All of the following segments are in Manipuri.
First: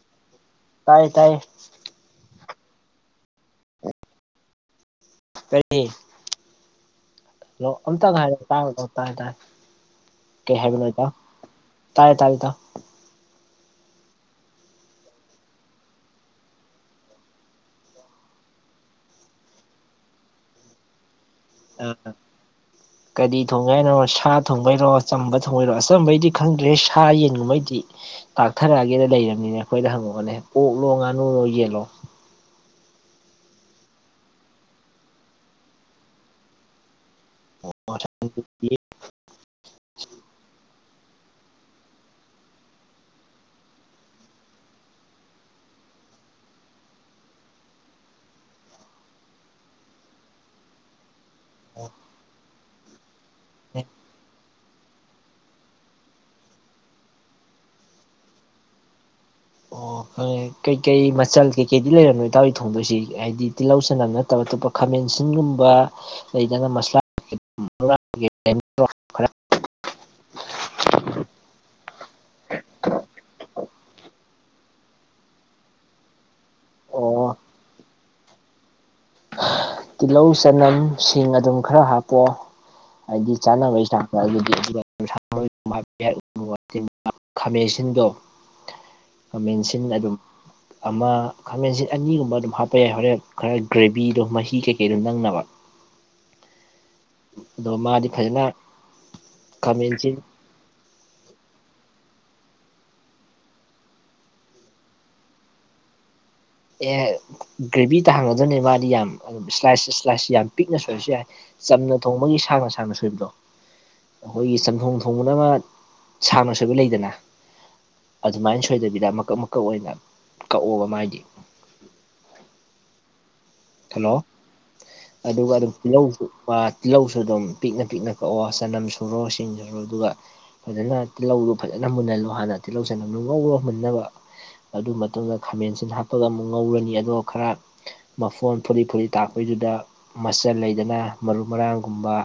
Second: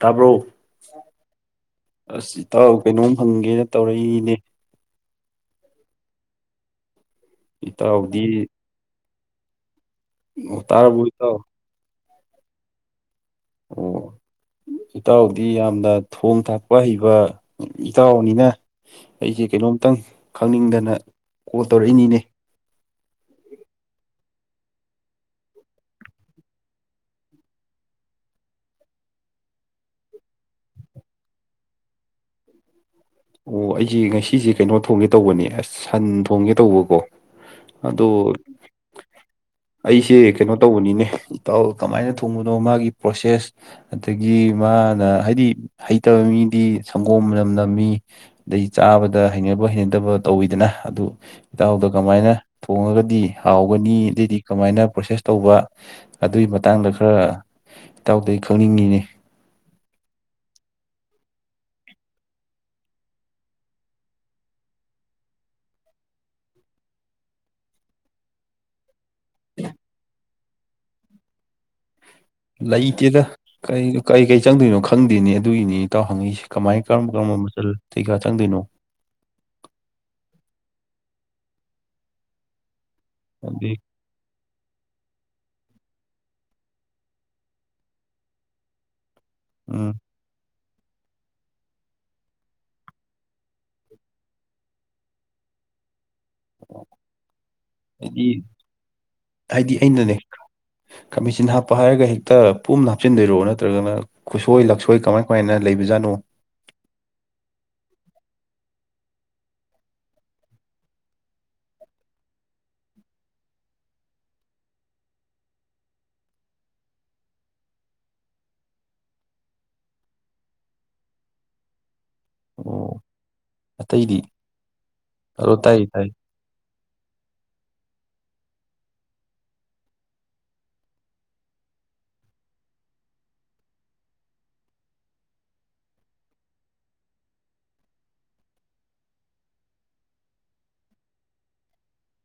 ꯇꯥꯕ꯭ꯔꯣ ꯇꯥꯏꯌꯦ ꯇꯥꯏꯌꯦ ꯑꯁ ꯏꯇꯥꯎ ꯀꯩꯅꯣꯝ ꯍꯪꯒꯦꯅ ꯇꯧꯔꯛꯏꯅꯤꯅꯦ ꯀꯔꯤ ꯑꯝꯇꯒ ꯏꯇꯥꯎꯗꯤ ꯍꯥꯏꯔꯛꯑꯣ ꯇꯥꯕ꯭ꯔꯥ ꯀꯩꯅꯣꯡ ꯇꯧꯔꯦ ꯇꯥꯔꯦ ꯇꯥꯔꯦ ꯀꯩ ꯑꯣ ꯍꯥꯏꯕꯅꯣ ꯇꯥꯔꯕꯣ ꯏꯇꯥꯎ ꯇꯥꯔꯦ ꯇꯥꯔꯦ ꯏꯇꯥꯎ ꯑꯣ ꯏꯇꯥꯎꯗꯤ ꯌꯥꯝꯅ ꯊꯣꯡ ꯊꯥꯛꯄ ꯍꯩꯕ ꯏꯇꯥꯎꯅꯤꯅ ꯑꯩꯖꯦ ꯀꯩꯅꯣꯝꯇꯪ ꯈꯪꯅꯤꯡꯗꯅ ꯀꯣꯜ ꯑꯥ ꯇꯧꯔꯛꯏꯅꯤꯅꯦ ꯀꯔꯤ ꯊꯣꯡꯒꯦ ꯍꯥꯏꯅꯣ ꯁꯥ ꯊꯣꯡꯕꯩꯔꯣ ꯑꯆꯝꯕ ꯊꯣꯡꯕꯩꯔꯣ ꯑꯆꯝꯕꯩꯗꯤ ꯈꯪꯗ꯭ꯔꯦ ꯁꯥ ꯌꯦꯟꯒꯨꯝꯕꯩꯗꯤ ꯇꯥꯛꯊꯔꯛꯑꯒꯦꯅ ꯂꯩꯔꯕꯅꯤꯅꯦ ꯑꯩꯈꯣꯏꯗꯥ ꯍꯪꯉꯛꯑꯣꯅꯦ ꯑꯣꯛꯂꯣ ꯉꯥꯅꯨꯨꯔꯣ ꯌꯦꯜꯂꯣ [inaudible] ꯑꯣ ꯑꯩꯁꯦ ꯉꯁꯤꯖꯂ ꯀꯩꯅꯣ ꯊꯣꯡꯒꯦ ꯇꯧꯕꯅꯦ ꯑꯁ ꯁꯟ ꯊꯣꯡꯒꯦ ꯇꯧꯕꯀꯣ ꯑꯗꯣ ꯑꯩꯁꯦ ꯀꯩꯅꯣ ꯇꯧꯕꯅꯤꯅꯦ ꯏꯇꯥꯎ ꯀꯃꯥꯏꯅ ꯊꯣꯡꯕꯅꯣ ꯃꯥꯒꯤ ꯄ꯭ꯔꯣꯁꯦꯁ ꯑꯗꯒꯤ ꯃꯥꯅ ꯍꯥꯏꯗꯤ ꯍꯩꯇꯕ ꯃꯤꯗꯤ ꯁꯪꯒꯣꯝ ꯃꯅꯝ ꯅꯝꯃꯤ ꯑꯗꯩ ꯆꯥꯕꯗ ꯍꯩꯅꯕ ꯍꯩꯅꯗꯕ ꯇꯧꯋꯤꯗꯅ ꯑꯗꯨ ꯏꯇꯥꯎꯗꯣ ꯀꯃꯥꯏꯅ ꯊꯣꯡꯉꯒꯗꯤ ꯍꯥꯎꯒꯅꯤ ꯑꯗꯩꯗꯤ ꯀꯃꯥꯏꯅ ꯄ꯭ꯔꯣꯁꯦꯁ ꯇꯧꯕ ꯑꯗꯨꯒꯤ ꯃꯇꯥꯡꯗ ꯈꯔ ꯏꯇꯥꯎꯗꯒꯤ ꯈꯪꯅꯤꯡꯉꯤꯅꯦ ꯑꯣ ꯈꯪꯉꯦ ꯀꯩꯀꯩ ꯃꯆꯜ ꯀꯩꯀꯩꯗꯤ ꯂꯩꯔꯝꯅꯣ ꯏꯇꯥꯎꯅ ꯊꯣꯡꯗꯣꯏꯁꯤ ꯍꯥꯏꯗꯤ ꯇꯤꯜꯍꯧ ꯆꯅꯝ ꯅꯠꯇꯕ ꯑꯇꯣꯞꯄ ꯈꯥꯃꯦꯟꯁꯤꯟꯒꯨꯝꯕ ꯂꯩꯗꯅ ꯃꯁꯂꯥ [inaudible] ꯈꯔ ꯂꯩꯇꯦꯗ ꯀꯩ ꯀꯩ ꯆꯪꯗꯣꯏꯅꯣ ꯈꯪꯗꯦꯅ° ꯑꯗꯨꯒꯤꯅꯤ ꯏꯇꯥꯎ ꯍꯪꯉꯛꯏꯁꯦ ꯀꯃꯥꯏꯟ ꯀꯔꯝ ꯀꯔꯝꯕ ꯑꯣ ꯃꯆꯜ ꯀꯩꯀꯥ ꯆꯪꯗꯣꯏꯅꯣ ꯇꯤꯜꯍꯧ ꯆꯅꯝ ꯁꯤꯡ ꯑꯗꯨꯝ ꯈꯔ ꯍꯥꯞꯄꯣ ꯍꯥꯏꯗꯤ ꯑꯗꯩ ꯆꯥꯅꯕꯩꯆꯥꯡ ꯌꯥꯔꯒꯗꯤ ꯑꯗꯨꯒ [unintelligible] [unintelligible] ꯈꯥꯃꯦꯟꯁꯤꯟꯗꯣ ꯈꯥꯃꯦꯟꯁꯤꯟ ꯎꯝ ꯑꯗꯨꯝ ꯑꯃ ꯈꯥꯃꯦꯟꯁꯤꯟ ꯑꯅꯤꯒꯨꯝꯕ ꯑꯗꯨꯝ ꯍꯥꯞꯄ ꯌꯥꯏ ꯍꯣꯔꯦꯟ ꯈꯔ ꯒ꯭ꯔꯦꯚꯤꯗꯣ ꯃꯍꯤ ꯀꯩ ꯀꯩꯗꯣ ꯅꯪꯅꯕ ꯑꯗꯣ ꯃꯥꯗꯤ ꯍꯥꯏꯗꯤ ꯐꯥꯖꯅ ꯀꯥꯃꯦꯟꯁꯤꯟ ꯀꯥꯃꯦꯟꯁꯤꯟ ꯍꯥꯞꯄ ꯍꯥꯏꯔꯒ ꯍꯦꯛꯇ ꯄꯨꯝꯅ ꯍꯥꯞꯆꯤꯟꯗꯣꯏꯔꯣ ꯅꯠꯇ꯭ꯔꯒꯅ ꯈꯨꯠꯁꯣꯏ ꯂꯛꯁꯣꯏ ꯀꯃꯥꯏ ꯀꯃꯥꯏꯅ ꯂꯩꯕꯖꯥꯠꯅꯣ ꯑꯦ ꯒ꯭ꯔꯦꯚꯤ ꯇꯥꯍꯟꯒꯗꯣꯏꯅꯦ ꯃꯥꯗꯤ ꯌꯥꯝ ꯏꯁ꯭ꯂꯥꯏꯁ ꯏꯁ꯭ꯂꯥꯏꯁ ꯌꯥꯝ ꯄꯤꯛꯅ ꯁꯣꯏꯕꯁꯨ ꯌꯥꯏ ꯆꯝꯅ ꯊꯣꯡꯕꯒꯤ ꯁꯥꯡꯅ ꯁꯥꯡꯅ ꯁꯣꯏꯕꯗꯣ ꯑꯩꯈꯣꯏꯒꯤ ꯆꯝꯊꯣꯡ ꯊꯣꯡꯕꯗ ꯑꯃ ꯁꯥꯡꯅ ꯁꯣꯏꯕ ꯂꯩꯗꯅ ꯑꯗꯨꯃꯥꯏꯅ ꯁꯣꯏꯗꯕꯤꯗ ꯃꯀꯛ ꯃꯀꯛ ꯑꯣꯏꯅ ꯀꯛꯑꯣꯕ ꯃꯥꯏꯗꯤ ꯑꯣ ꯊꯠꯂꯣ ꯑꯇꯩꯗꯤ ꯑꯗꯨꯒ ꯑꯗꯣ ꯑꯗꯨꯝ ꯇꯥꯏ ꯇꯤꯜꯍꯧ ꯇꯥꯏ ꯑꯥ ꯇꯤꯜꯂꯧꯁꯨ ꯑꯗꯨꯝ ꯄꯤꯛꯅ ꯄꯤꯛꯅ ꯀꯛꯑꯣ ꯆꯅꯝ ꯁꯨꯔꯣ ꯁꯤꯡ ꯁꯨꯔꯣ ꯑꯗꯨꯒ ꯐꯥꯖꯅ ꯇꯤꯜꯍꯧꯗꯣ ꯐꯥꯖꯅ ꯃꯨꯟꯍꯜꯂꯣ ꯍꯥꯟꯅ ꯇꯤꯜꯍꯧ ꯆꯅꯝꯗꯨ ꯉꯧꯔꯣ ꯃꯨꯟꯅꯕ ꯑꯗꯨ ꯃꯇꯨꯡꯗ ꯈꯥꯃꯦꯟꯁꯤꯟ ꯍꯥꯞꯄꯒ ꯑꯃꯨꯛ ꯉꯧꯔꯅꯤ ꯑꯗꯨꯒ ꯈꯔ ꯃꯐꯣꯟ ꯐꯨꯔꯤꯠ ꯐꯨꯔꯤꯠ ꯇꯥꯔꯛꯄꯩꯗꯨꯗ ꯃꯆꯜ ꯂꯩꯗꯅ ꯃꯔꯨ ꯃꯔꯥꯡꯒꯨꯝꯕ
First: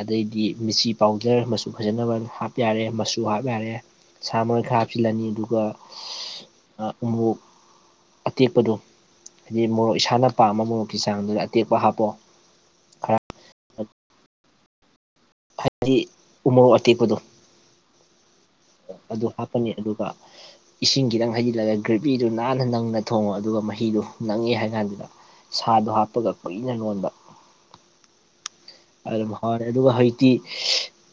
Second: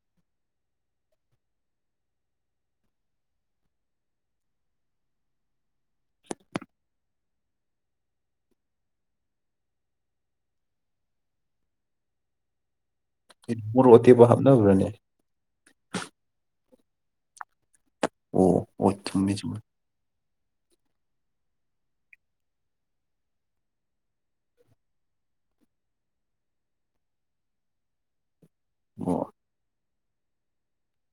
ꯑꯗꯩꯗꯤ ꯃꯤꯆꯤ ꯄꯥꯎꯗꯔ ꯃꯆꯨ ꯐꯖꯅꯕ ꯍꯥꯞ ꯌꯥꯔꯦ ꯃꯆꯨ ꯍꯥꯞ ꯌꯥꯔꯦ ꯁꯥꯃꯔꯣꯏ ꯈꯔ ꯍꯥꯞꯆꯤꯜꯂꯅꯤ ꯑꯗꯨꯒ ꯑ ꯎꯃꯣꯛ ꯑꯇꯦꯛꯄꯗꯨ ꯍꯥꯏꯗꯤ ꯃꯣꯔꯣꯛ ꯏꯁꯥꯅ ꯄꯥꯝꯕ ꯃꯣꯔꯣꯛꯀꯤ ꯆꯥꯡꯗꯨꯗ ꯑꯇꯦꯛꯄ ꯍꯥꯞꯄꯣ ꯈꯔ ꯃꯣꯔꯣꯛ ꯑꯇꯦꯛꯄ ꯍꯥꯞꯅꯕ꯭ꯔꯅꯦ ꯍꯥꯏꯗꯤ ꯎꯃꯣꯔꯣꯛ ꯑꯇꯦꯛꯄꯗꯣ ꯑꯣ ꯑꯣ ꯑꯗꯨ ꯆꯨꯝꯃꯦ ꯆꯨꯝꯃꯦ ꯍꯥꯞꯄꯅꯤ ꯑꯗꯨꯒ ꯏꯁꯤꯡ ꯈꯤꯇꯪ ꯍꯩꯖꯤꯜꯂꯒ ꯒ꯭ꯔꯦꯚꯤꯗꯨ ꯅꯥꯟꯅ ꯅꯪꯅ ꯊꯣꯡꯉꯣ ꯑꯗꯨꯒ ꯃꯍꯤꯗꯨ ꯅꯪꯉꯦ ꯍꯥꯏꯀꯥꯟꯗꯨꯗ ꯁꯥꯗꯣ ꯍꯥꯞꯄꯒ ꯀꯨꯏꯅ ꯅꯣꯟꯕ ꯑꯣ ꯑꯗꯨꯝ ꯍꯥꯎꯔꯅꯤ ꯑꯗꯨꯒ ꯍꯩ ꯇꯤ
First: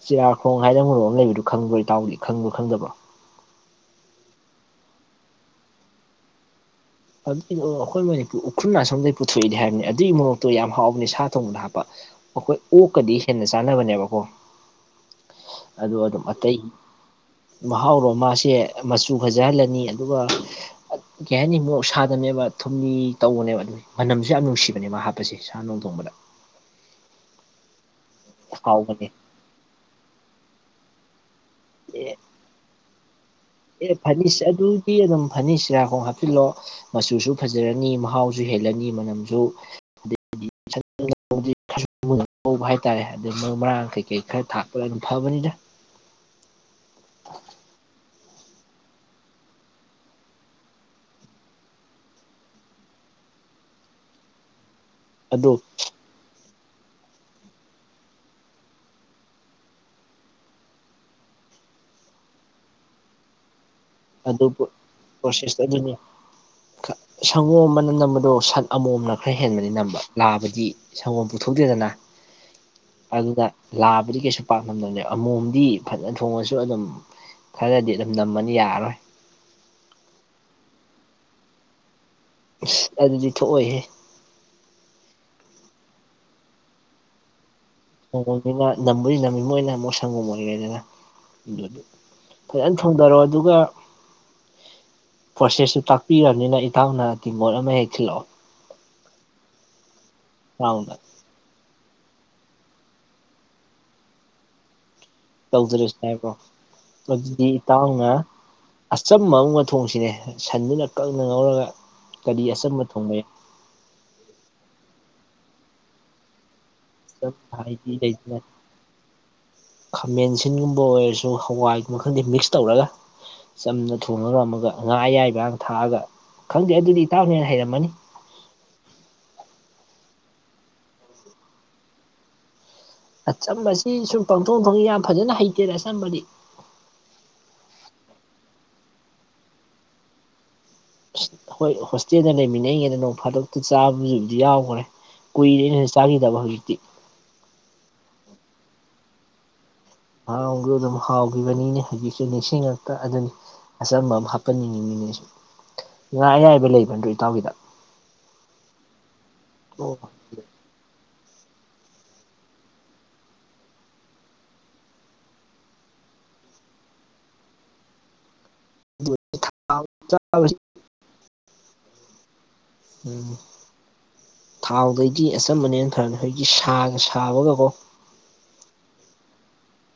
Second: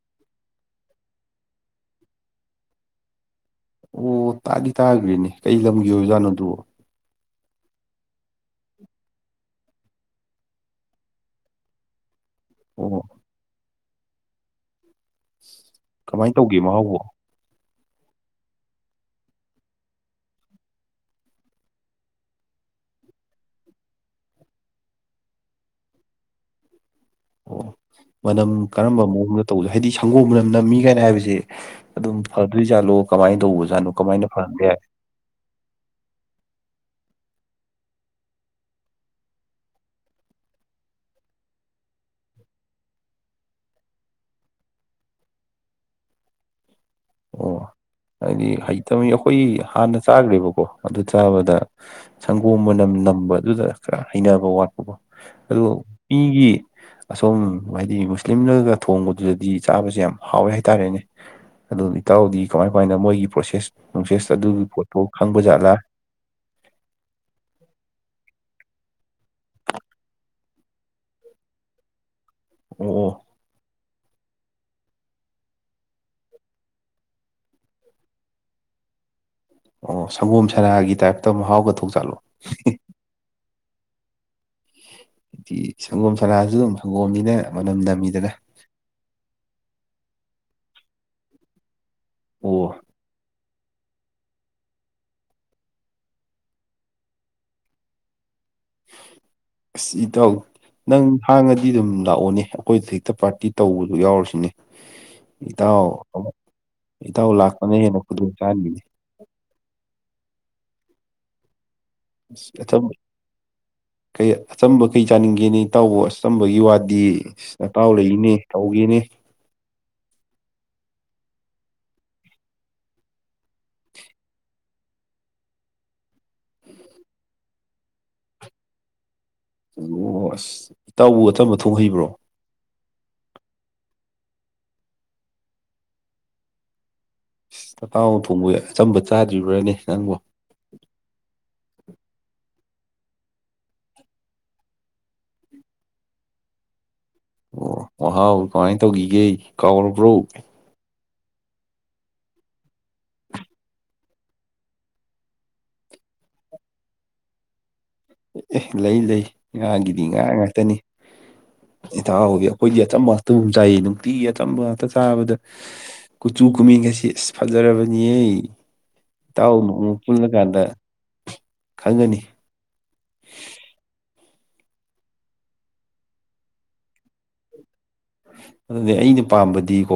ꯆꯤꯌꯥꯥꯔꯈꯣꯡ ꯍꯥꯏꯅ ꯃꯨꯨꯔꯣꯛ ꯑꯃ ꯂꯩꯕꯗꯣ ꯈꯪꯕ꯭ꯔꯣ ꯏꯇꯥꯎꯗꯤ ꯈꯪꯕ꯭ꯔꯣ ꯈꯪꯗꯕ꯭ꯔꯣ ꯑꯣ ꯇꯥꯗꯤ ꯇꯥꯒ꯭ꯔꯦꯅꯦ ꯀꯩ ꯂꯝꯒꯤ ꯑꯣꯏꯕꯖꯥꯠꯅꯣ ꯑꯗꯨꯕꯣ ꯑꯗꯨꯏꯗꯣ ꯑꯩꯈꯣꯏ ꯃꯅꯤꯄꯨꯔ ꯎꯈ꯭ꯔꯨꯜ ꯑꯁꯣꯝꯗꯒꯤ ꯄꯨꯊꯣꯛꯏꯗꯤ ꯍꯥꯏꯕꯅꯤ ꯑꯗꯨꯒꯤ ꯃꯣꯔꯣꯛꯇꯣ ꯌꯥꯝ ꯍꯥꯎꯕꯅꯤ ꯁꯥ ꯊꯣꯡꯕꯗ ꯍꯥꯞꯄ ꯑꯩꯈꯣꯏ ꯑꯣ ꯑꯣꯛꯀꯗꯤ ꯍꯦꯟꯅ ꯆꯥꯅꯕꯅꯦꯕꯀꯣ ꯑꯗꯨ ꯑꯗꯨꯝ ꯀꯃꯥꯏꯅ ꯑꯇꯩ ꯇꯧꯒꯦ ꯃꯍꯥꯎꯕꯣ ꯃꯍꯥꯎꯔꯣ ꯃꯥꯁꯦ ꯃꯆꯨ ꯐꯖꯍꯜꯂꯅꯤ ꯑꯗꯨꯒ ꯀꯩ ꯍꯥꯏꯅꯤ ꯃꯨꯁꯦ ꯁꯥꯗꯕꯅꯦꯕ ꯊꯨꯝꯅꯤ ꯇꯧꯕꯅꯦꯕ ꯑꯗꯨꯝꯒꯤ ꯃꯅꯝꯁꯨ ꯌꯥꯝ ꯅꯨꯡꯁꯤꯕꯅꯦꯕ ꯃꯥ ꯍꯥꯞꯄꯁꯦ ꯁꯥ ꯅꯣꯡ ꯊꯣꯡꯕꯗ ꯑꯣ ꯃꯅꯝ ꯍꯥꯎꯕꯅꯦ ꯀꯔꯝꯕ ꯃꯑꯣꯡꯗ ꯇꯧꯖ ꯍꯥꯏꯗꯤ ꯁꯪꯒꯣꯝ ꯃꯅꯝ ꯅꯝꯃꯤ ꯀꯥꯏꯅ ꯍꯥꯏꯕꯖꯦ ꯑꯗꯨꯝ ꯑꯦ ꯐꯗꯣꯏꯖꯥꯠꯂꯣ ꯀꯃꯥꯏꯅ ꯇꯧꯕꯖꯥꯠꯅꯣ ꯀꯃꯥꯏꯅ ꯐꯍꯟꯕꯌꯥꯏ ꯑꯅꯤꯁꯤꯔꯥꯈꯣꯡ ꯍꯥꯞꯆꯤꯜꯂꯣ ꯃꯆꯨꯁꯨ ꯐꯖꯔꯅꯤ ꯃꯍꯥꯎꯁꯨ ꯍꯦꯜꯂꯅꯤ ꯃꯅꯝꯖꯨ [unintelligible] ꯍꯧꯕ ꯍꯥꯏꯇꯥꯔꯦ ꯑꯗꯩ ꯃꯔꯨ ꯃꯔꯥꯡ ꯀꯩ ꯀꯩ ꯈꯔ ꯊꯥꯛꯄꯗ ꯑꯗꯨꯝ ꯐꯕꯅꯤꯗ ꯑꯣ ꯍꯥꯏꯗꯤ ꯍꯩꯇꯕ ꯑꯩꯈꯣꯏ ꯍꯥꯟꯅ ꯆꯥꯈ꯭ꯔꯦꯕꯀꯣ ꯑꯗꯨ ꯆꯥꯕꯗ ꯁꯪꯒꯣꯝ ꯃꯅꯝ ꯅꯝꯕꯗꯨꯗ ꯈꯔ ꯍꯩꯅꯕ ꯋꯥꯠꯄ ꯀꯣ ꯑꯗꯨ ꯑꯗꯣ ꯃꯤꯒꯤ ꯑꯁꯣꯝ ꯍꯥꯏꯗꯤ ꯃꯨꯁꯂꯤꯝꯅꯒ ꯊꯣꯡꯕꯗꯨꯗꯗꯤ ꯆꯥꯕꯁꯦ ꯌꯥꯝ ꯍꯥꯎꯋꯦ ꯍꯥꯏꯇꯥꯔꯦꯅꯦ ꯑꯗꯨ ꯏꯇꯥꯎꯗꯤ ꯀꯃꯥꯏ ꯀꯃꯥꯏꯅ ꯃꯣꯏꯒꯤ ꯄ꯭ꯔꯣꯁꯦꯁ ꯅꯨꯡꯁꯦꯁ ꯑꯗꯨ ꯑꯗꯨꯒꯤ ꯄꯣꯠꯇꯣ ꯈꯪꯕ ꯄ꯭ꯔꯣꯁꯦꯁꯇ ꯖꯥꯠꯂꯥ ꯑꯗꯨꯅꯤ ꯁꯪꯒꯣꯝ ꯑꯃꯅ ꯅꯝꯕꯗꯣ ꯁꯛ ꯑꯃꯣꯝꯅ ꯈꯔ ꯍꯦꯟꯕꯗꯤ ꯅꯝꯕ ꯂꯥꯕꯗꯤ ꯁꯪꯒꯣꯝ ꯄꯨꯊꯣꯛꯇꯦꯗꯅ ꯑꯣ- ꯑꯣ ꯑꯗꯨꯗ ꯂꯥꯕꯗꯤ ꯀꯩꯁꯨ ꯄꯥꯛꯅꯝꯗꯕꯅꯦ ꯑꯃꯣꯝꯗꯤ ꯐꯅ ꯊꯣꯡꯉꯁꯨ ꯑꯗꯨꯝ ꯈꯔꯗꯤ ꯑꯗꯨꯝ ꯅꯝꯃꯅꯤ ꯌꯥꯔꯔꯣꯏ ꯑꯣ ꯁꯪꯒꯣꯝ ꯁꯅꯥꯒꯤ ꯇꯥꯏꯞꯇ ꯃꯍꯥꯎꯒ ꯊꯣꯡꯆꯥꯠꯂꯣ ꯑꯗꯨꯗꯤ ꯊꯣꯛꯑꯣꯏꯍꯦ ꯍꯥꯏꯗꯤ ꯁꯪꯒꯣꯝ ꯁꯅꯥꯁꯨ ꯑꯗꯨꯝ ꯁꯪꯒꯣꯝꯅꯤꯅ ꯃꯅꯝ ꯅꯝ ꯁꯪꯒꯣꯝꯅꯤꯅ ꯅꯝꯕꯨꯗꯤ ꯅꯝꯃꯤ ꯃꯣꯏꯅ ꯑꯃꯨꯛ ꯁꯪꯒꯣꯝ ꯑꯣꯏꯔꯦꯗꯅ ꯗꯨ ꯐꯖꯟ ꯑꯣ ꯊꯣ [unintelligible] ꯊꯣꯡꯗꯔꯣ ꯑꯗꯨꯒ ꯄ꯭ꯔꯣꯁꯦꯁꯁꯨ ꯇꯥꯛꯄꯤꯔꯕꯅꯤꯅ ꯏꯇꯥꯎꯅ ꯇꯤꯡꯒꯣꯠ ꯑꯃ ꯍꯦꯛ ꯊꯤꯂꯛꯑꯣ ꯑꯁ ꯏꯇꯥꯎ ꯏꯇꯥꯎꯅ ꯅꯪ ꯍꯥꯡꯉꯗꯤ ꯑꯗꯨꯝ ꯂꯥꯛꯑꯣꯅꯦ ꯑꯩꯈꯣꯏꯗ ꯍꯦꯛꯇ ꯄꯥꯔꯇꯤ ꯇꯧꯕꯗꯨ ꯌꯥꯎꯔꯁꯤꯅꯦ ꯏꯇꯥꯎ ꯇꯧꯖꯔꯁꯤ ꯍꯥꯏꯕ꯭ꯔꯣ -ꯏꯇꯥꯎ ꯑꯗꯨꯗꯤ ꯂꯥꯛꯄꯅ ꯍꯦꯟꯅ ꯏꯇꯥꯎꯅ ꯈꯨꯗꯣꯡ ꯆꯥꯍꯟꯅꯤꯡꯅꯤ ꯑꯆꯝꯕ ꯑꯃ ꯊꯣꯡꯁꯤꯅꯦ ꯁꯟꯗꯨꯅ ꯀꯪꯅ ꯉꯧꯔꯒ ꯀꯔꯤ ꯑꯆꯝꯕ ꯑꯆꯝ [unintelligible] ꯊꯣꯡꯕ ꯌꯥꯏ ꯀꯩ ꯑꯆꯝꯕ ꯀꯩ ꯆꯥꯅꯤꯡꯒꯦꯅꯤ ꯏꯇꯥꯎꯕꯨ ꯑꯆꯝꯕꯒꯤ ꯋꯥꯗꯤ ꯗꯤ ꯑꯆꯝꯕ ꯅꯇꯥꯎ ꯍꯥꯏꯗꯤ ꯂꯩꯔꯤꯅꯦ ꯂꯩꯗꯅ ꯇꯧꯒꯦꯅꯦ ꯈꯥꯃꯦꯟ ꯑꯁꯤꯟꯒꯨꯝꯕ ꯑꯣꯏꯔꯁꯨ ꯍꯋꯥꯏꯒꯨꯝ ꯈꯪꯗꯦ ꯃꯤꯛꯁ ꯇꯧꯔꯒ ꯆꯝꯅ ꯊꯣꯡꯉꯒ ꯑꯝꯃꯒ ꯉꯥ ꯑꯌꯥꯏꯕ ꯊꯥꯛꯑꯒ ꯈꯪꯗꯦ ꯑꯗꯨꯗꯤ ꯏꯇꯥꯎꯅ ꯍꯦꯟꯅ ꯍꯩꯔꯝꯃꯅꯤ ꯑꯣ ꯑꯁ ꯏꯇꯥꯎꯕ ꯑꯆꯝꯕ ꯊꯣꯡꯕ ꯍꯩꯕ꯭ꯔꯣ ꯑꯆꯝꯕꯁꯤ ꯁꯨꯝ ꯄꯪꯊꯣꯡ ꯊꯣꯡꯉꯤ ꯌꯥꯝ ꯐꯖꯅ ꯍꯩꯇꯦꯗ ꯑꯆꯝꯕꯗꯤ ꯇꯇꯥꯎ ꯊꯣꯡꯕ‌ꯣꯏ ꯑꯆꯝꯕ ꯆꯥꯗ꯭ꯔꯤꯕ꯭ꯔꯅꯦ ꯅꯪꯕ‌ꯣ ꯍꯣꯏ ꯍꯣꯁꯇꯦꯟꯗ ꯂꯩꯃꯤꯟꯅꯩꯉꯩꯗ ꯅꯣꯡ ꯐꯥꯗꯣꯛꯇ ꯆꯥꯕꯖꯤꯕꯨꯗꯤ ꯌꯥꯎꯒꯔꯦ ꯀꯨꯏꯔ‌ꯦꯅ‌‌ꯦ ꯆꯥꯒꯤꯗꯕ ꯍꯧꯖꯤꯛꯇꯤ ꯑꯣ ꯋꯥꯍꯥꯎ ꯀꯃꯥꯏ ꯇꯧꯒꯤꯒꯦ ꯀꯥꯎꯔꯕ꯭ꯔꯣ ꯑꯗꯨꯅ ꯃꯍꯥꯎꯒꯤꯕꯅꯤꯅꯦ ꯍꯧꯖꯤꯛꯁꯦ ꯅꯤꯡꯁꯤꯡꯉꯛꯇ ꯑꯗꯨꯅꯤ ꯑꯆꯝꯕ ꯑꯃ ꯍꯥꯞꯀꯟꯅꯤꯡꯉꯤꯅꯤꯅꯦꯁ ꯉꯥ ꯑꯌꯥꯏꯕ ꯂꯩꯕ ꯅꯠꯇ꯭ꯔꯣ ꯏꯇꯥꯎꯒꯤꯗ ꯑꯦ ꯂꯩ ꯂꯩ ꯉꯥꯒꯤꯗꯤ ꯉꯥ ꯉꯥꯛꯇꯅꯤ ꯏꯇꯥꯎꯒꯤ ꯑꯩꯈꯣꯏꯗꯤ ꯑꯆꯝꯕ ꯉꯥꯛꯇꯕꯨ ꯆꯥꯏꯌꯦ ꯅꯨꯡꯇꯤꯒꯤ ꯑꯆꯝꯕ ꯉꯥꯛꯇ ꯆꯥꯕꯗ ꯀꯨꯆꯨ ꯀꯨꯃ‌ꯦꯟꯒꯁꯤ ꯑꯁ ꯐꯖꯔꯕꯅꯤꯍꯦ ꯏꯇꯥꯎ ꯑꯃꯨꯛ ꯑꯣ ꯑꯃꯨꯛ ꯆꯥꯕꯁꯤ ꯄꯨꯜꯂꯀꯥꯟꯗ ꯈꯪꯒꯅꯤ ꯎꯝ ꯊꯥꯎꯗꯩꯗꯤ ꯑꯆꯝꯕꯅ ꯍꯦꯟꯅ ꯐꯔꯕꯅꯤ ꯍꯧꯖꯤꯛꯗꯤ ꯁꯥꯒ ꯁꯥꯕꯒꯀꯣ ꯑꯗꯨꯅꯦ ꯑꯩꯅ ꯄꯥꯝꯕꯗꯤꯀꯣ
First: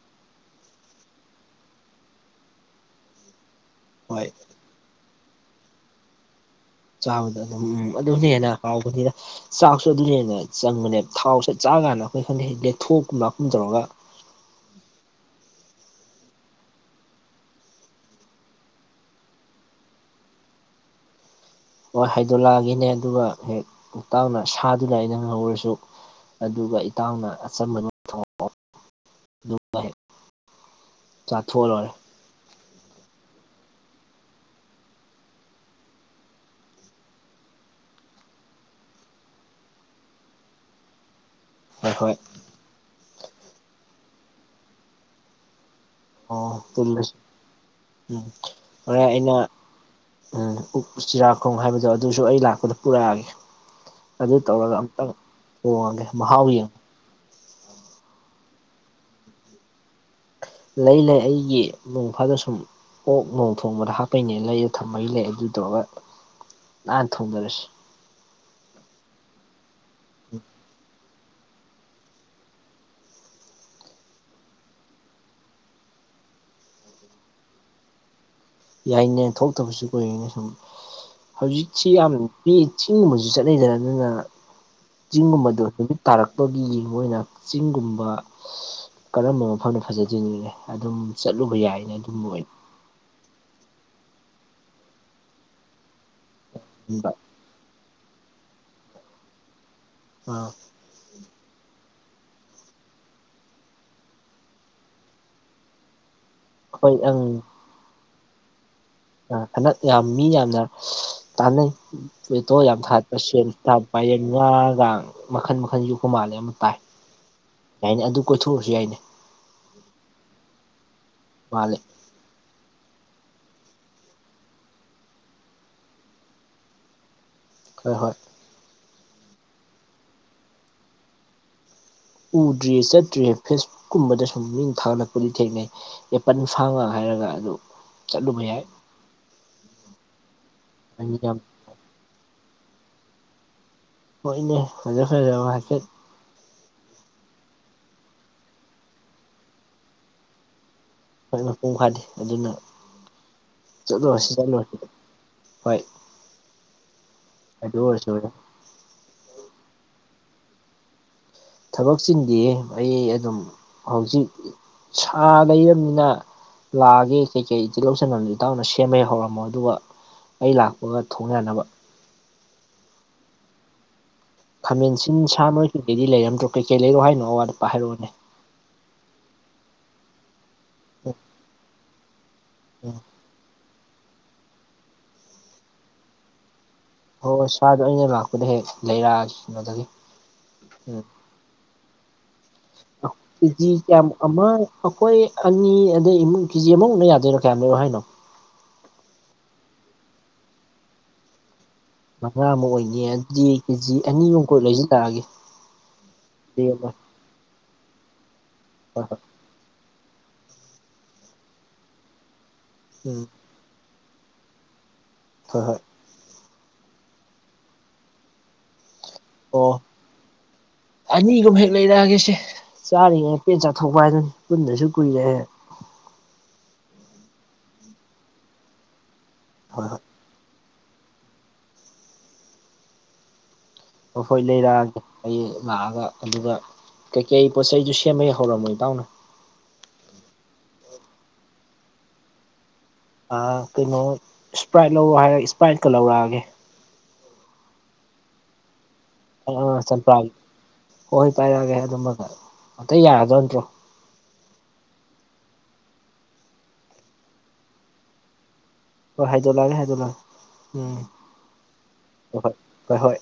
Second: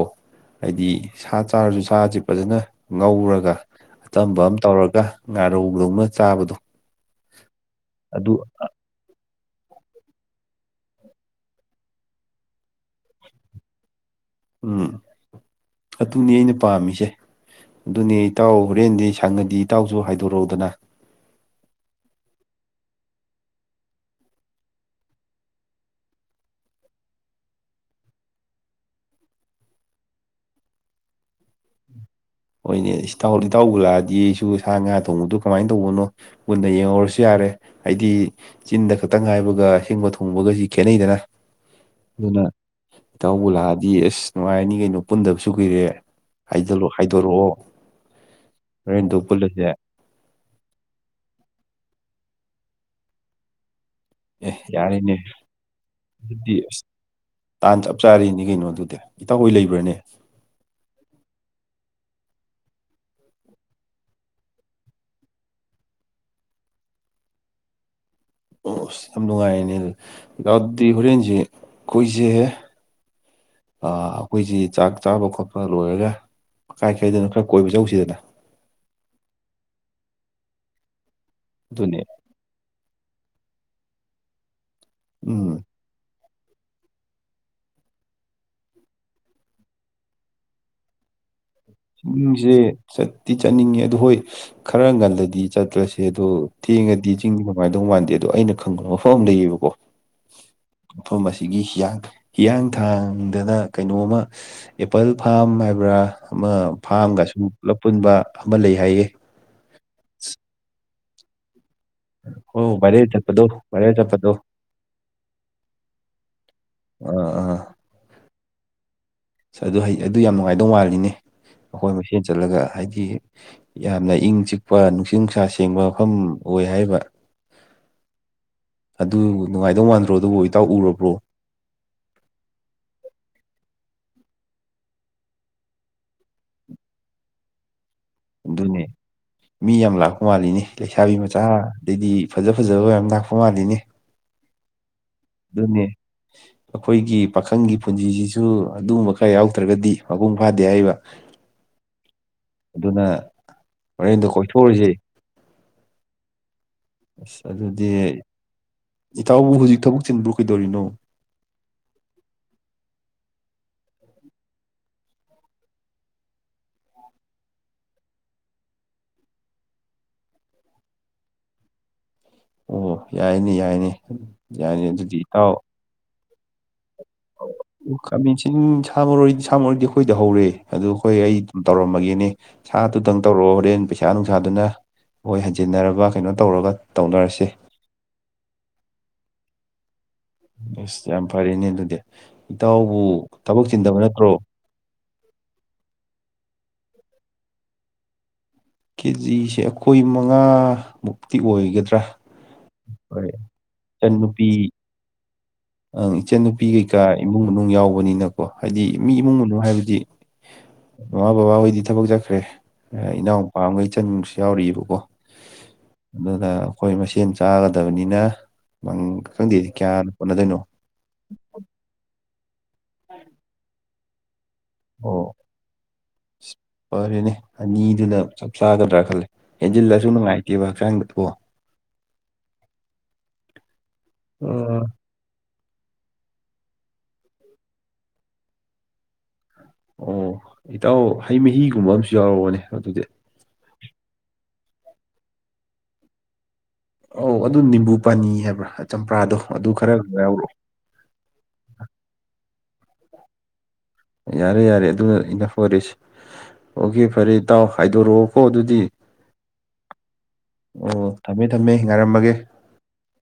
ꯍꯥꯏꯗꯤ ꯁꯥ ꯆꯥꯔꯖꯨ ꯁꯥꯖꯤ ꯐꯖꯅ ꯉꯧꯔꯒ ꯍꯣꯏ ꯑꯆꯝꯕ ꯑꯃ ꯇꯧꯔꯒ ꯉꯥꯔꯧ ꯂꯧꯅ ꯆꯥꯕꯗꯣ ꯆꯥꯕꯗ ꯑꯗꯨꯝ ꯑꯗꯨꯅ ꯑꯗꯨ ꯍꯦꯟꯅ ꯍꯥꯎꯕꯅꯤꯗ ꯆꯥꯛꯁꯨ ꯑꯗꯨꯅ ꯍꯦꯟꯅ ꯆꯪꯕꯅꯦ ꯊꯥꯎꯁꯦ ꯆꯥ ꯀꯥꯟꯗ ꯑꯩꯈꯣꯏ ꯈꯪꯗ‌ꯦ ꯂꯦꯛꯊꯣꯛꯀꯨꯝ ꯂꯥꯛꯀꯨꯝ ꯇꯧꯔꯒ ꯎꯝ ꯑꯇꯨꯅꯤ ꯑꯩꯅ ꯄꯥꯝꯃꯤꯁꯦ ꯑꯗꯨꯅꯦ ꯏꯇꯥꯎ ꯍꯣꯔꯦꯟꯗꯤ ꯁꯪꯉꯗꯤ ꯏꯇꯥꯎꯖꯨ ꯍꯥꯏꯗꯣꯔꯛꯎꯗꯅ ꯍꯣꯏ ꯍꯥꯏꯗꯣꯛꯂꯛꯑꯒ‌ꯦꯅꯦ ꯑꯗꯨꯒ ꯍꯦꯛ ꯏꯇꯥꯎꯅ ꯁꯥꯗꯨꯅ ꯑꯩꯅ ꯉꯧꯔꯁꯨ ꯑꯗꯨꯒ ꯏꯇꯥꯎꯅ ꯑꯆꯝꯕꯗꯨ ꯊꯛꯑꯣ ꯑꯗꯨꯒ ꯆꯥꯊꯣꯛꯑ ꯂꯣꯏꯔꯦ ꯍ‌ꯣꯏꯅꯦ ꯏꯁꯇꯥꯎ ꯏꯇꯥꯎꯕꯨ ꯂꯥꯛꯑꯗꯤ ꯑꯩꯁꯨ ꯁꯥ ꯉꯥ ꯊꯣꯡꯕꯗꯣ ꯀꯃꯥꯏ ꯇꯧꯕꯅꯣ ꯃꯨꯟꯅ ꯌꯦꯡꯍꯧꯔꯁꯨ ꯌꯥꯔꯦ ꯍꯥꯏꯗꯤ ꯆꯤꯟꯗ ꯈꯇꯡ ꯍꯥꯏꯕꯒ ꯍꯤꯡꯕ ꯊꯣꯡꯕꯒꯁꯤ ꯈꯦꯠꯅꯩꯗꯅ ꯍꯣꯏ ꯍꯣꯏ ꯑꯗꯨꯅ ꯏꯇꯥꯎꯕꯨ ꯂꯥꯛꯑꯗꯤ ꯑꯁ ꯅꯨꯡꯉꯥꯏꯔꯅꯤ ꯀꯩꯅꯣ ꯄꯨꯟꯗꯕꯁꯨ ꯀꯨꯏꯔꯦ ꯑꯣ ꯄꯨꯟꯂꯁꯤ ꯍꯥꯏꯗꯣꯔꯛꯑꯣ ꯎꯝ ꯍꯣꯔꯦ ꯍꯣꯔꯦꯟꯗꯣ ꯑꯩꯅ ꯄꯨꯜꯂꯁꯦ ꯎꯝ ꯑꯨꯛ ꯆꯤꯔꯥꯈꯣꯡ ꯍꯥꯏꯕꯗꯣ ꯑꯗꯨꯁꯨ ꯑꯩ ꯂꯥꯛꯄꯗ ꯄꯨꯔꯛꯑꯒꯦ ꯑꯗꯨ ꯑꯦ ꯇꯧꯔꯒ ꯑꯝꯇꯪ ꯌꯥꯔꯦꯅꯦ ꯊꯣꯡꯉꯒꯦ ꯃꯍꯥꯎ ꯑꯗꯨꯗꯤ ꯌꯦꯡ ꯑꯁ ꯇꯥꯟ ꯆꯞ ꯆꯥꯔꯤꯅꯤ ꯀꯩꯅꯣ ꯑꯗꯨꯗꯤ ꯏꯇꯥꯎꯍꯣꯏ ꯂꯩꯕ꯭ꯔꯅꯦ ꯂꯩ ꯂꯩ ꯑꯩꯒꯤ ꯅ‌ꯣꯡ ꯐꯥꯗ ꯁꯨꯝ ꯑꯣꯛ ꯅꯣꯡ ꯊꯣꯡꯕꯗ ꯍꯥꯞꯄꯩꯅꯦꯅ ꯂꯩꯔ ꯊꯝꯕꯩ ꯂꯩ ꯑꯗꯨ ꯇꯧꯔꯒ ꯅꯥꯟꯅ ꯊꯣꯡꯗꯔꯁꯤ ꯑꯣꯁ ꯌꯥꯝ ꯅꯨꯡꯉꯥꯏꯔꯦꯅꯦ ꯑꯗꯨ ꯑ ꯑꯗꯨꯗꯤ ꯍꯣꯔꯦꯟꯖꯤ ꯈꯣꯏꯖ‌ꯦ ꯑꯥ ꯑꯩꯈꯣꯏꯖꯤ ꯆꯥꯛ ꯆꯥꯕ ꯈꯣꯠꯄ ꯂꯣꯏꯔꯒ ꯀꯥꯏ ꯀꯥꯏꯗꯅꯣ ꯈꯔ ꯀꯣꯏꯕ ꯆꯧꯁꯤꯗꯅ ꯌꯥꯏꯅꯦ ꯊꯣꯛꯇꯕꯁꯨ ꯀꯨꯏꯔꯦꯅꯦ ꯁꯨꯝ ꯍꯧꯖꯤꯛꯁꯤ ꯑꯗꯨꯅꯦ ꯌꯥꯝꯅ ꯃꯤ ꯆꯤꯡꯒꯨꯝꯕꯖꯨ ꯆꯠꯅꯩꯗꯅ ꯑꯗꯨꯅ ꯎꯝ ꯆꯤꯡꯒꯨꯝꯕꯗꯣ ꯅꯨꯃꯤꯠ ꯇꯥꯔꯛꯄꯒꯤ ꯃꯣꯏꯅ ꯆꯤꯡꯒꯨꯝꯕ ꯀꯔꯝꯕ ꯃꯐꯝꯗ ꯐꯖꯗ‌ꯣꯏꯅꯤꯅ‌ꯦ ꯑꯗꯨꯝ ꯆꯠꯂꯨꯕ ꯌꯥꯏ ꯆꯤꯡꯖꯦ ꯆꯠꯇꯤ ꯆꯠꯅꯤꯡꯉꯦ ꯑꯗꯨ ꯍꯣꯏ ꯈꯔ ꯉꯜꯂꯗꯤ ꯆꯠꯂꯁꯤ ꯍ‌ꯦ ꯑꯗꯣ ꯈꯟꯕ ꯊꯦꯡꯉꯗꯤ ꯆꯤꯡꯗꯤ ꯅꯨꯡꯉꯥꯏꯗꯧ ꯃꯥꯟꯗꯦ ꯑꯗꯣ ꯑꯩꯅ ꯈꯪꯕ ꯃꯐꯝ ꯑꯝ ꯂꯩꯌꯦꯕꯀꯣ ꯑ ꯃꯐꯝ ꯑꯁꯤꯒꯤ ꯍꯤꯌꯥꯡ ꯍꯤꯌꯥꯡꯊꯥꯡꯗꯅ ꯀꯩꯅꯣꯝꯃ ꯑꯦꯄꯜ ꯐꯥꯝ ꯍꯥꯏꯕ꯭ꯔꯥ ꯑꯃ ꯑꯩꯈꯣꯏ ꯑꯪ ꯐꯥꯝꯒ ꯁꯨꯝ ꯄꯨꯂꯞ ꯄꯨꯟꯕ ꯑꯃ ꯂꯩ ꯍꯥꯏꯌꯦ ꯑ ꯍꯟꯗꯛ ꯌꯥꯝ ꯃꯤ ꯌꯥꯝꯅ ꯇꯥꯟꯅꯩ ꯐꯇꯣ ꯑꯣ ꯌꯥꯝ ꯚꯥꯏꯔꯦꯜ ꯊꯥꯠꯄ ꯆꯠꯄꯗꯣ ꯁꯦꯜ ꯚꯥꯏꯔꯦꯜ ꯊꯥꯄ ꯆꯠꯄꯗꯣ ꯉꯥꯒ ꯃꯈꯟ ꯃꯈꯟꯁꯨ ꯌꯣꯛꯄ ꯃꯥꯜꯂꯦ ꯑꯃ ꯇꯥꯏ ꯑꯥ ꯑꯥ ꯌꯥꯏꯅꯦ ꯑꯗꯨ ꯀꯣꯏꯊꯣꯛꯑꯁꯨ ꯌꯥꯏꯅꯦ ꯑꯗꯨ ꯍꯩ-ꯑꯗꯨ ꯌꯥꯝ ꯅꯨꯡꯉꯥꯏꯗꯧ ꯃꯥꯜꯂꯤꯅꯦ ꯃꯥꯜꯂꯦ ꯑꯩꯈꯣꯏ ꯃꯁꯦꯟ ꯆꯠꯂꯒ ꯍꯥꯏꯗꯤ ꯌꯥꯝꯅ ꯏꯪ ꯆꯤꯛꯄ ꯅꯨꯡꯁꯤ ꯅꯨꯡꯁꯥ ꯁꯦꯡꯕ ꯃꯐꯝ ꯑꯣꯏ ꯍꯥꯏꯕ ꯍꯣꯏ ꯍꯣꯏ ꯑꯗꯨ ꯅꯨꯡꯉꯥꯏꯗꯧ ꯃꯥꯟꯗ꯭ꯔꯣ ꯑꯗꯨꯕꯨ ꯏꯇꯥꯎ ꯎꯔꯕ꯭ꯔꯣ ꯎꯗ꯭ꯔꯤꯌꯦ ꯆꯠꯇ꯭ꯔꯤꯌꯦ ꯐꯦꯁꯕꯨꯛ ꯀꯨꯝꯕꯗ ꯁꯨꯝ ꯃꯤ ꯊꯥꯡꯒꯠꯂꯛꯄꯗꯤ ꯊꯦꯡꯅꯩ ꯑꯦꯄꯟ ꯐꯥꯝꯒ ꯍꯥꯏꯔꯒ ꯑꯗꯨ ꯆꯠꯂꯨꯕ ꯌꯥꯏ ꯑꯗꯨꯅꯦ ꯃꯤ ꯌꯥꯝ ꯂꯥꯛꯄ ꯃꯥꯜꯂꯤꯅꯦ ꯂꯩꯁꯥꯕꯤ ꯃꯤ ꯌꯥꯝ ꯃꯆꯥ ꯑꯗꯩꯗꯤ ꯐꯖ ꯐꯖꯕꯌꯥꯝ ꯂꯥꯛꯄ ꯃꯥꯜꯂꯤꯅꯦ ꯍꯣꯏꯅꯦ ꯐꯖ ꯐꯖꯕ ꯍꯥꯏꯐꯦꯠ ꯑꯗꯨꯅꯦ ꯑꯩꯈꯣꯏꯒꯤ ꯄꯥꯈꯪꯒꯤ ꯄꯨꯟꯁꯤꯁꯤꯁꯨ ꯑꯗꯨꯒꯨꯝꯕ ꯈꯔ ꯌꯥꯎꯗ꯭ꯔꯒꯗꯤ ꯃꯄꯨꯡ ꯐꯥꯗꯦ ꯍꯥꯏꯕ ꯍꯣꯏ ꯃꯄꯨꯡ ꯐꯥꯗꯦ ꯑꯗꯨꯅ ꯍꯣꯔꯦꯟꯗꯣ ꯆꯠꯂꯨꯔꯁꯤ ꯆꯠꯂꯨꯔꯁꯤ ꯀꯣꯏꯊꯣꯛꯎꯔꯁꯦ ꯍꯣꯏ ꯑꯁ ꯑꯗꯨ ꯑꯗꯨꯗꯤ ꯑꯣꯏꯔꯁꯨ ꯏꯇꯥꯎꯕꯨ ꯍꯧꯖꯤꯛ ꯊꯕꯛ ꯆꯤꯟꯕ꯭ꯔꯣ ꯀꯩꯗꯧꯔꯤꯅꯣ ꯊꯕꯛꯆꯤꯟꯗꯤꯌꯦ ꯑꯩ ꯑꯗꯨꯝ ꯍꯧꯖꯤꯛ ꯁꯥ ꯂꯩꯔꯝꯅꯤꯅ ꯂꯥꯛꯑꯒꯦ ꯀꯩ ꯀꯩ ꯇꯤꯂꯧ ꯆꯟꯝꯗꯤ ꯏꯇꯥꯎꯅ ꯁꯦꯝꯃ ꯍꯧꯔꯝꯃꯣ ꯑꯗꯨꯒ ꯑꯩ ꯂꯥꯛꯄꯒ ꯊꯣꯡ ꯌꯥꯟꯅꯕ ꯑꯣ ꯌꯥꯏꯅꯦ ꯌꯥꯏꯅꯦ ꯌꯥꯏꯅꯦ ꯑꯗꯨꯗꯤ ꯈꯥꯃꯦꯟꯁꯤꯟ ꯁꯥ ꯏꯇꯥꯎ ꯃꯔꯣꯏ ꯀꯩ ꯀꯩ ꯗꯤ ꯂꯩꯔꯝꯅꯇꯔꯣ ꯀꯩ ꯀꯩ ꯂꯩꯔꯣ ꯍꯥꯏꯅꯣ ꯑꯋꯥꯠ ꯑꯄꯥ ꯍꯥꯏꯔꯛꯑꯣꯅꯦ ꯈꯥꯃꯦꯟꯁꯤꯟ ꯁꯥꯃꯔꯣꯏꯗꯤ ꯁꯥꯃꯔꯣꯏꯗꯤ ꯑꯩꯈꯣꯏꯗ ꯍꯧꯔꯦ ꯑꯗꯨ ꯑꯩꯈꯣꯏ ꯎꯝ ꯑꯩ ꯑꯗꯨꯝ ꯇꯧꯔꯝ ꯃꯒꯦꯅꯦ ꯎꯝ ꯁꯥꯗꯨꯇꯪ ꯇꯧꯔꯣ ꯍꯣꯔꯦꯟ ꯄꯩꯁꯥ ꯅꯨꯡꯁꯥꯗꯨꯅ ꯍꯣꯏ ꯍꯟꯖꯤꯟꯅꯔꯕ ꯀꯩꯅꯣ ꯇꯧꯔꯒ ꯍꯣꯏ ꯇꯧꯅꯔꯁꯦ ꯍꯣꯏ ꯁꯥꯗꯣ ꯑꯩꯅ ꯂꯥꯛꯄꯗ ꯍꯦꯛ ꯂꯩꯔꯛꯑꯒꯦ ꯀꯩꯅꯣꯗꯒꯤ ꯎꯝ ꯏꯁ ꯌꯥꯝ ꯐꯔꯦꯅꯦ ꯑꯗꯨꯗꯤ ꯏꯇꯥꯎꯕꯨ ꯊꯕꯛ ꯀꯦꯖꯤ ꯆꯤꯟꯗꯕ ꯀꯌꯥꯝ ꯅꯠꯇ꯭ꯔꯣ ꯑꯃ ꯑꯩꯈꯣꯏ ꯑꯅꯤ ꯑꯗꯩ ꯏꯃꯨꯡ ꯀꯦꯖꯤ ꯑꯃꯃꯨꯛ ꯌꯥꯗꯣꯏꯅꯣ ꯀꯌꯥꯝ ꯂꯩꯔꯣ ꯍꯥꯏꯅꯣ ꯀꯦꯖꯤꯁꯦ ꯑꯩꯈꯣꯏ ꯃꯉꯥ ꯃꯨꯛꯇꯤ ꯑꯣꯏꯒꯗ꯭ꯔꯥ ꯃꯉꯥꯃꯨꯛ ꯑꯣꯏꯅꯤꯌꯦ ꯍꯣꯏ ꯑꯗꯨꯗꯤ ꯀꯦꯖꯤ ꯑꯅꯤꯃꯨꯛ ꯏꯆꯟꯅꯨꯄꯤ ꯀꯨ ꯂꯩꯏꯁꯤꯜꯂꯛꯑꯒꯦ ꯑꯪ ꯏꯆꯟ ꯅꯨꯄꯤ ꯀꯩꯀꯥ ꯏꯃꯨꯡ ꯃꯅꯨꯡ ꯌꯥꯎꯕꯅꯤꯅꯀꯣ ꯍꯥꯏꯗꯤ ꯍꯣꯏ ꯃꯤ ꯍꯣꯏ ꯏꯃꯨꯡ ꯍꯥꯏꯕꯗꯤ ꯃꯃꯥ ꯕꯕꯥꯍꯣꯏꯗꯤ ꯊꯕꯛ ꯆꯠꯈ꯭ꯔꯦ ꯎꯝ ꯏꯅꯥꯎ ꯄꯥ ꯑꯝꯒ ꯏꯆꯟꯁꯨ ꯌꯥꯎꯔꯤꯕꯀꯣ ꯍꯣꯏ ꯍꯣꯏ ꯑꯗꯨꯅ ꯑꯩꯈꯣꯏ ꯃꯁꯦꯟ ꯆꯥꯒꯗꯕꯅꯤꯅ ꯅꯪ ꯈꯪꯗꯦ ꯀꯌꯥꯅ ꯀꯣꯟꯅꯗꯣꯏꯅꯣ ꯑꯅꯤꯗꯨꯝ ꯍꯦꯛ ꯂꯩꯔꯛꯑꯒꯦꯁꯦ ꯆꯥꯔꯤꯉꯩ ꯄꯦꯟꯅ ꯆꯥꯊꯣꯛꯄ ꯍꯥꯏꯗꯨꯅꯤ ꯄꯨꯟꯗꯁꯨ ꯑꯣ ꯀꯨꯏꯔꯦ ꯐꯔꯦꯅꯦ ꯑꯅꯤꯗꯨꯅ ꯆꯞ ꯆꯥꯒꯗ꯭ꯔꯥ ꯈꯜꯂꯦ ꯍꯣꯏ ꯍꯦꯟꯖꯤꯜꯂꯁꯨ ꯅꯨꯡꯉꯥꯏ ꯀꯦꯕ ꯍꯛꯆꯥꯡꯗ ꯑꯣ ꯍꯣ ꯍꯣꯏ ꯂꯩꯔꯛꯑꯒꯦ ꯍꯌꯦꯡ ꯂꯥꯛꯑꯒ ꯑꯗꯨꯒ ꯀꯩꯀꯩ ꯄꯣꯠ ꯆꯩꯩꯗꯨ ꯁꯦꯝꯕ ꯌ ꯍꯧꯔꯝꯃꯣ ꯏꯇꯥꯎꯅ ꯑꯣ ꯏꯇꯥꯎ ꯍꯩ ꯃꯍꯤꯒꯨꯝꯕ ꯑꯃꯁꯨ ꯌꯥꯎꯔꯛꯑꯣꯅꯦ ꯑꯗꯨꯗꯤ ꯑ ꯀꯩꯅꯣ ꯏꯁꯄ꯭ꯔꯥꯏꯠ ꯂꯧꯔꯣ ꯍꯥꯏꯔ ꯏꯁꯄ꯭ꯔꯥꯏꯠꯀ ꯂꯧꯔꯛꯑꯒꯦ ꯑꯧ ꯑꯗꯨ ꯅꯤꯝꯕꯨ ꯄꯥꯅꯤ ꯍꯥꯏꯕ꯭ꯔꯥ ꯆꯝꯄ꯭ꯔꯥꯗꯣ ꯑꯗꯨ ꯑ ꯈꯔꯒ ꯆꯝꯄ꯭ꯔꯥꯒꯤ ꯌꯥꯎꯔꯛꯑꯣ ꯍꯣꯏ ꯍꯣꯏ ꯄꯥꯏꯔꯛꯑꯒꯦ ꯑꯗꯨꯃꯒ ꯑꯇꯩ ꯌꯥꯔꯗꯧ ꯅꯠꯇ꯭ꯔꯣ ꯌꯥꯔꯦ ꯌꯥꯔꯦ ꯑꯗꯨꯅ ꯏꯅꯐ ꯑꯣꯏꯔꯦꯁꯤ ꯑꯣꯀꯦ ꯐꯔꯦ ꯏꯇꯥꯎ ꯍꯥꯏꯗꯣꯔꯛꯑꯣꯀꯣ ꯑꯗꯨꯗꯤ ꯍꯣꯏ ꯍꯥꯏꯗꯣꯛꯂꯛꯑꯒꯦ ꯍꯥꯏꯗꯣꯛꯂꯛꯑꯒꯦ ꯎꯝ ꯑꯣ ꯊꯝꯃꯦ ꯊꯝꯃꯦ ꯉꯥꯏꯔꯝꯃꯒꯦ ꯍꯣꯏ ꯍꯣꯏ ꯍꯣꯏ ꯍꯣꯏ